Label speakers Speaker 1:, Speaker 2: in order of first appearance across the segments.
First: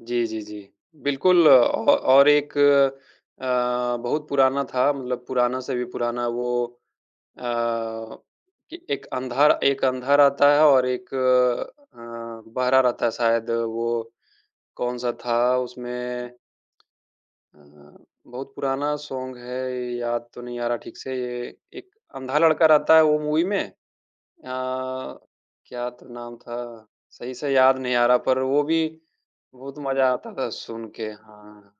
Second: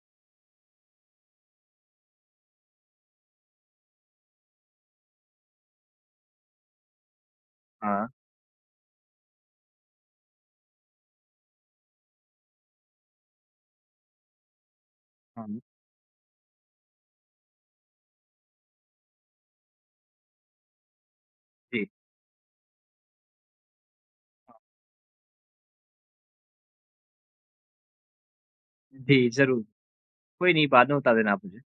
Speaker 1: जी, जी, जी। बिल्कुल अ, औ और एक अ, बहुत पुराना था। मतलब पुराना से भी पुराना वो अ,
Speaker 2: हाँ।
Speaker 1: कि ए एक अंधा र एक अंधा रहता है और एक अ, बहरा रहता है शायद वो कौन-सा था
Speaker 2: हाँ, हुँ।
Speaker 1: उसमें, अ, बहुत पुराना सॉन्ग है, याद तो नहीं आ रहा ठीक से।
Speaker 2: जी।
Speaker 1: एक अंधा लड़का रहता है वो मूवी में अ,
Speaker 2: हाँ।
Speaker 1: क्या तो नाम था? सही से याद नहीं आ रहा पर वो भी
Speaker 2: जी, ज़रूर।
Speaker 1: बहुत मज़ा आता था
Speaker 2: कोई नहीं
Speaker 1: सुन
Speaker 2: बाद में
Speaker 1: के,
Speaker 2: बता देना आप मुझे।
Speaker 1: हाँ।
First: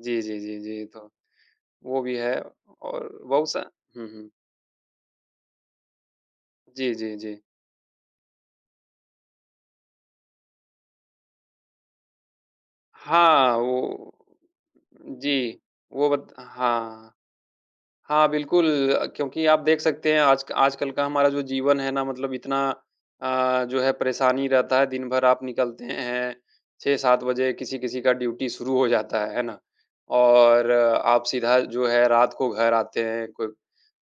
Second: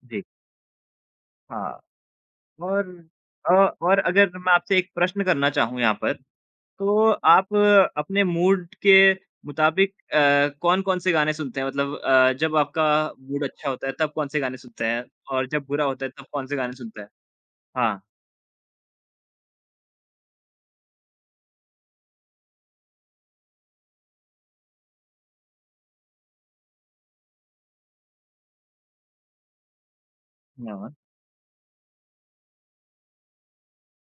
Speaker 1: जी,
Speaker 2: जी।
Speaker 1: जी, जी, जी। तो,
Speaker 2: हाँ,
Speaker 1: वो भी है
Speaker 2: और
Speaker 1: और
Speaker 2: अ,
Speaker 1: बहुत-सा
Speaker 2: और
Speaker 1: हुँ, हुँ।
Speaker 2: अगर मैं आपसे एक प्रश्न करना चाहूँ यहाँ पर,
Speaker 1: जी,
Speaker 2: तो
Speaker 1: जी, जी।
Speaker 2: आप अपने मूड के मुताबिक अ, कौन-कौन से गाने सुनते हैं? मतलब अ, जब आपका मूड
Speaker 1: हाँ,
Speaker 2: अच्छा होता है,
Speaker 1: वो
Speaker 2: तब कौन-से गाने सुनते हैं और
Speaker 1: जी,
Speaker 2: जब बुरा होता
Speaker 1: वो
Speaker 2: है तब
Speaker 1: वत
Speaker 2: कौन-से गाने सुनते हैं?
Speaker 1: हाँ।
Speaker 2: हाँ।
Speaker 1: हाँ, बिल्कुल क्योंकि आप देख सकते हैं आज क आजकल का हमारा जो जीवन है ना मतलब इतना अ, जो है परेशानी रहता है। दिन भर आप निकलते हैं, 6-7 बजे किसी-किसी का ड्यूटी शुरू हो जाता है, है ना? और
Speaker 2: या
Speaker 1: आप सीधा जो है रात को घर आते हैं, कोब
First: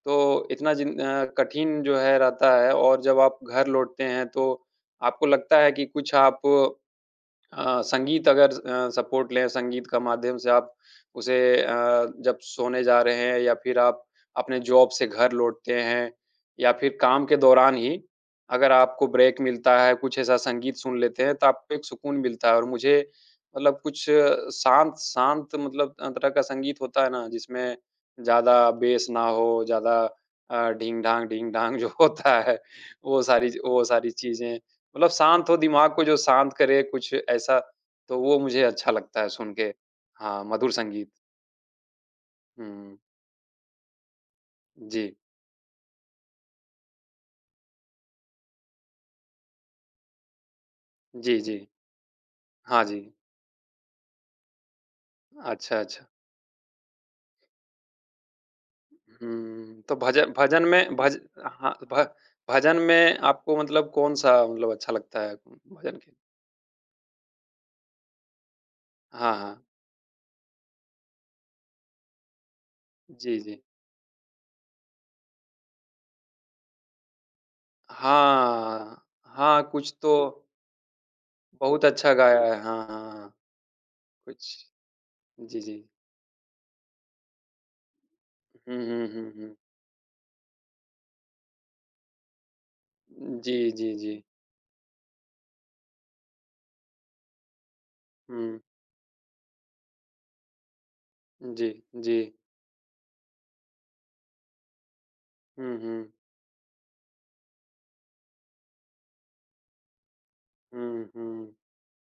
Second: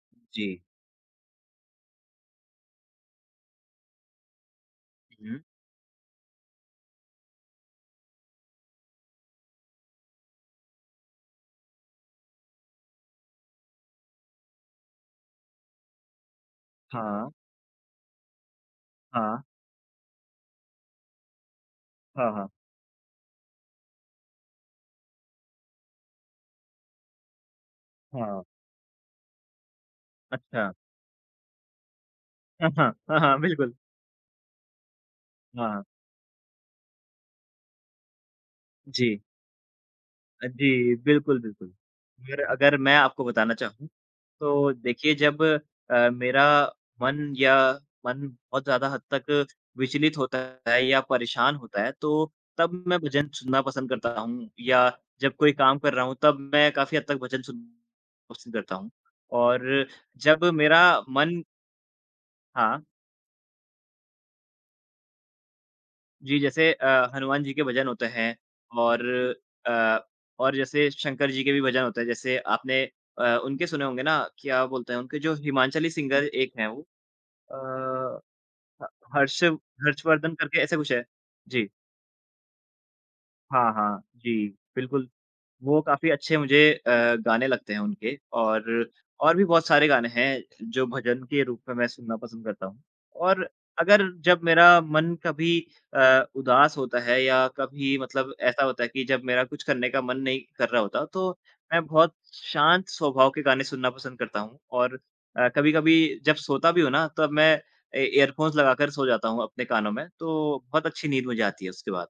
Speaker 1: तो
Speaker 2: जी।
Speaker 1: इतना जिन अ, कठिन जो है रहता है और जब आप घर लौटते हैं, तो आपको
Speaker 2: हुँ।
Speaker 1: लगता है कि कुछ आप अ, संगीत अगर अ, सपोर्ट लें, संगीत का माध्यम से आप उसे अ, जब सोने जा रहे हैं या फिर आप अपने जॉब से घर लौटते हैं। या फिर काम
Speaker 2: हाँ।
Speaker 1: के दौरान ही, अगर आपको
Speaker 2: हाँ।
Speaker 1: ब्रेक मिलता है, कुछ ऐसा संगीत सुन लेते हैं, तो आपको एक सुकून
Speaker 2: हाँ,
Speaker 1: मिलता
Speaker 2: हाँ।
Speaker 1: है। और मुझे मतलब कुछ शांत शांत मतलब अ, तरह का संगीत होता है ना, जिसमें
Speaker 2: हाँ।
Speaker 1: ज़्यादा बेस ना हो, ज़्यादा अ,
Speaker 2: अच्छा।
Speaker 1: ढिंग-ढांग, ढिंग-ढांग जो होता है,
Speaker 2: हाँ, हाँ, हाँ,
Speaker 1: वो
Speaker 2: हाँ,
Speaker 1: सारी
Speaker 2: बिल्कुल।
Speaker 1: वो सारी चीजें, मतलब शांत हो
Speaker 2: हाँ।
Speaker 1: दिमाग को जो शांत करे कुछ ऐसा, तो वो मुझे अच्छा लगता
Speaker 2: जी।
Speaker 1: है सुन के। हाँ,
Speaker 2: अ,
Speaker 1: मधुर
Speaker 2: जी,
Speaker 1: संगीत।
Speaker 2: बिल्कुल, बिल्कुल। यार अगर मैं
Speaker 1: हुँ।
Speaker 2: आपको बताना चाहूँ, तो देखिए
Speaker 1: जी।
Speaker 2: जब अ, मेरा मन या मन बहुत ज़्यादा हद तक विचलित होता है या
Speaker 1: जी,
Speaker 2: परेशान
Speaker 1: जी।
Speaker 2: होता है, तो तब
Speaker 1: हाँ
Speaker 2: मैं
Speaker 1: जी।
Speaker 2: भजन सुनना पसंद करता हूँ या जब कोई
Speaker 1: अच्छा,
Speaker 2: काम कर रहा
Speaker 1: अच्छा।
Speaker 2: हूँ, तब मैं काफ़ी हद तक भजन सुन पसंद करता हूँ।
Speaker 1: हुँ,
Speaker 2: और
Speaker 1: तो भज अ,
Speaker 2: जब
Speaker 1: भजन
Speaker 2: मेरा
Speaker 1: में भज
Speaker 2: मन
Speaker 1: हाँ, भ भजन
Speaker 2: हाँ।
Speaker 1: में आपको मतलब कौन-सा मतलब अच्छा लगता है भजन के?
Speaker 2: जी, जैसे अ, हनुमान जी के भजन होते हैं और
Speaker 1: हाँ, हाँ।
Speaker 2: अ, और जैसे शंकर जी के भी भजन होते हैं, जैसे आपने अ,
Speaker 1: जी, जी।
Speaker 2: उनके सुने होंगे ना क्या बोलते हैं उनके जो हिमांचली सिंगर एक हैं वो अ,
Speaker 1: हाँ,
Speaker 2: ह
Speaker 1: हाँ।
Speaker 2: हर्षव
Speaker 1: हाँ, कुछ
Speaker 2: हर्षवर्धन
Speaker 1: तो
Speaker 2: करके ऐसा कुछ हैं। जी।
Speaker 1: बहुत अच्छा गाया है। हाँ, हाँ, हाँ।
Speaker 2: हाँ, हाँ। जी,
Speaker 1: कुछ
Speaker 2: बिल्कुल,
Speaker 1: जी,
Speaker 2: वो
Speaker 1: जी।
Speaker 2: काफ़ी अच्छे मुझे अ, गाने लगते हैं उनके,
Speaker 1: हुँ,
Speaker 2: और
Speaker 1: हुँ, हुँ,
Speaker 2: और भी
Speaker 1: हुँ।
Speaker 2: बहुत सारे गाने हैं, जो भजन के रूप में मैं सुनना पसंद करता हूँ।
Speaker 1: उ,
Speaker 2: और
Speaker 1: जी, जी,
Speaker 2: अगर
Speaker 1: जी।
Speaker 2: जब मेरा मन कभी अ, उदास होता है या कभी मतलब
Speaker 1: हुँ।
Speaker 2: ऐसा होता है कि जब मेरा कुछ करने का मन नहीं कर रहा होता, तो
Speaker 1: जी,
Speaker 2: मैं बहुत
Speaker 1: जी।
Speaker 2: शांत स्वभाव के गाने सुनना पसंद करता हूँ। और अ,
Speaker 1: हुँ, हुँ।
Speaker 2: कभी-कभी जब सोता भी हूँ ना, तब मैं ए ईयरफोन्स लगाकर सो जाता हूँ अपने कानों में, तो बहुत अच्छी
Speaker 1: हुँ,
Speaker 2: नींद मुझे
Speaker 1: हुँ।
Speaker 2: आती है उसके बाद।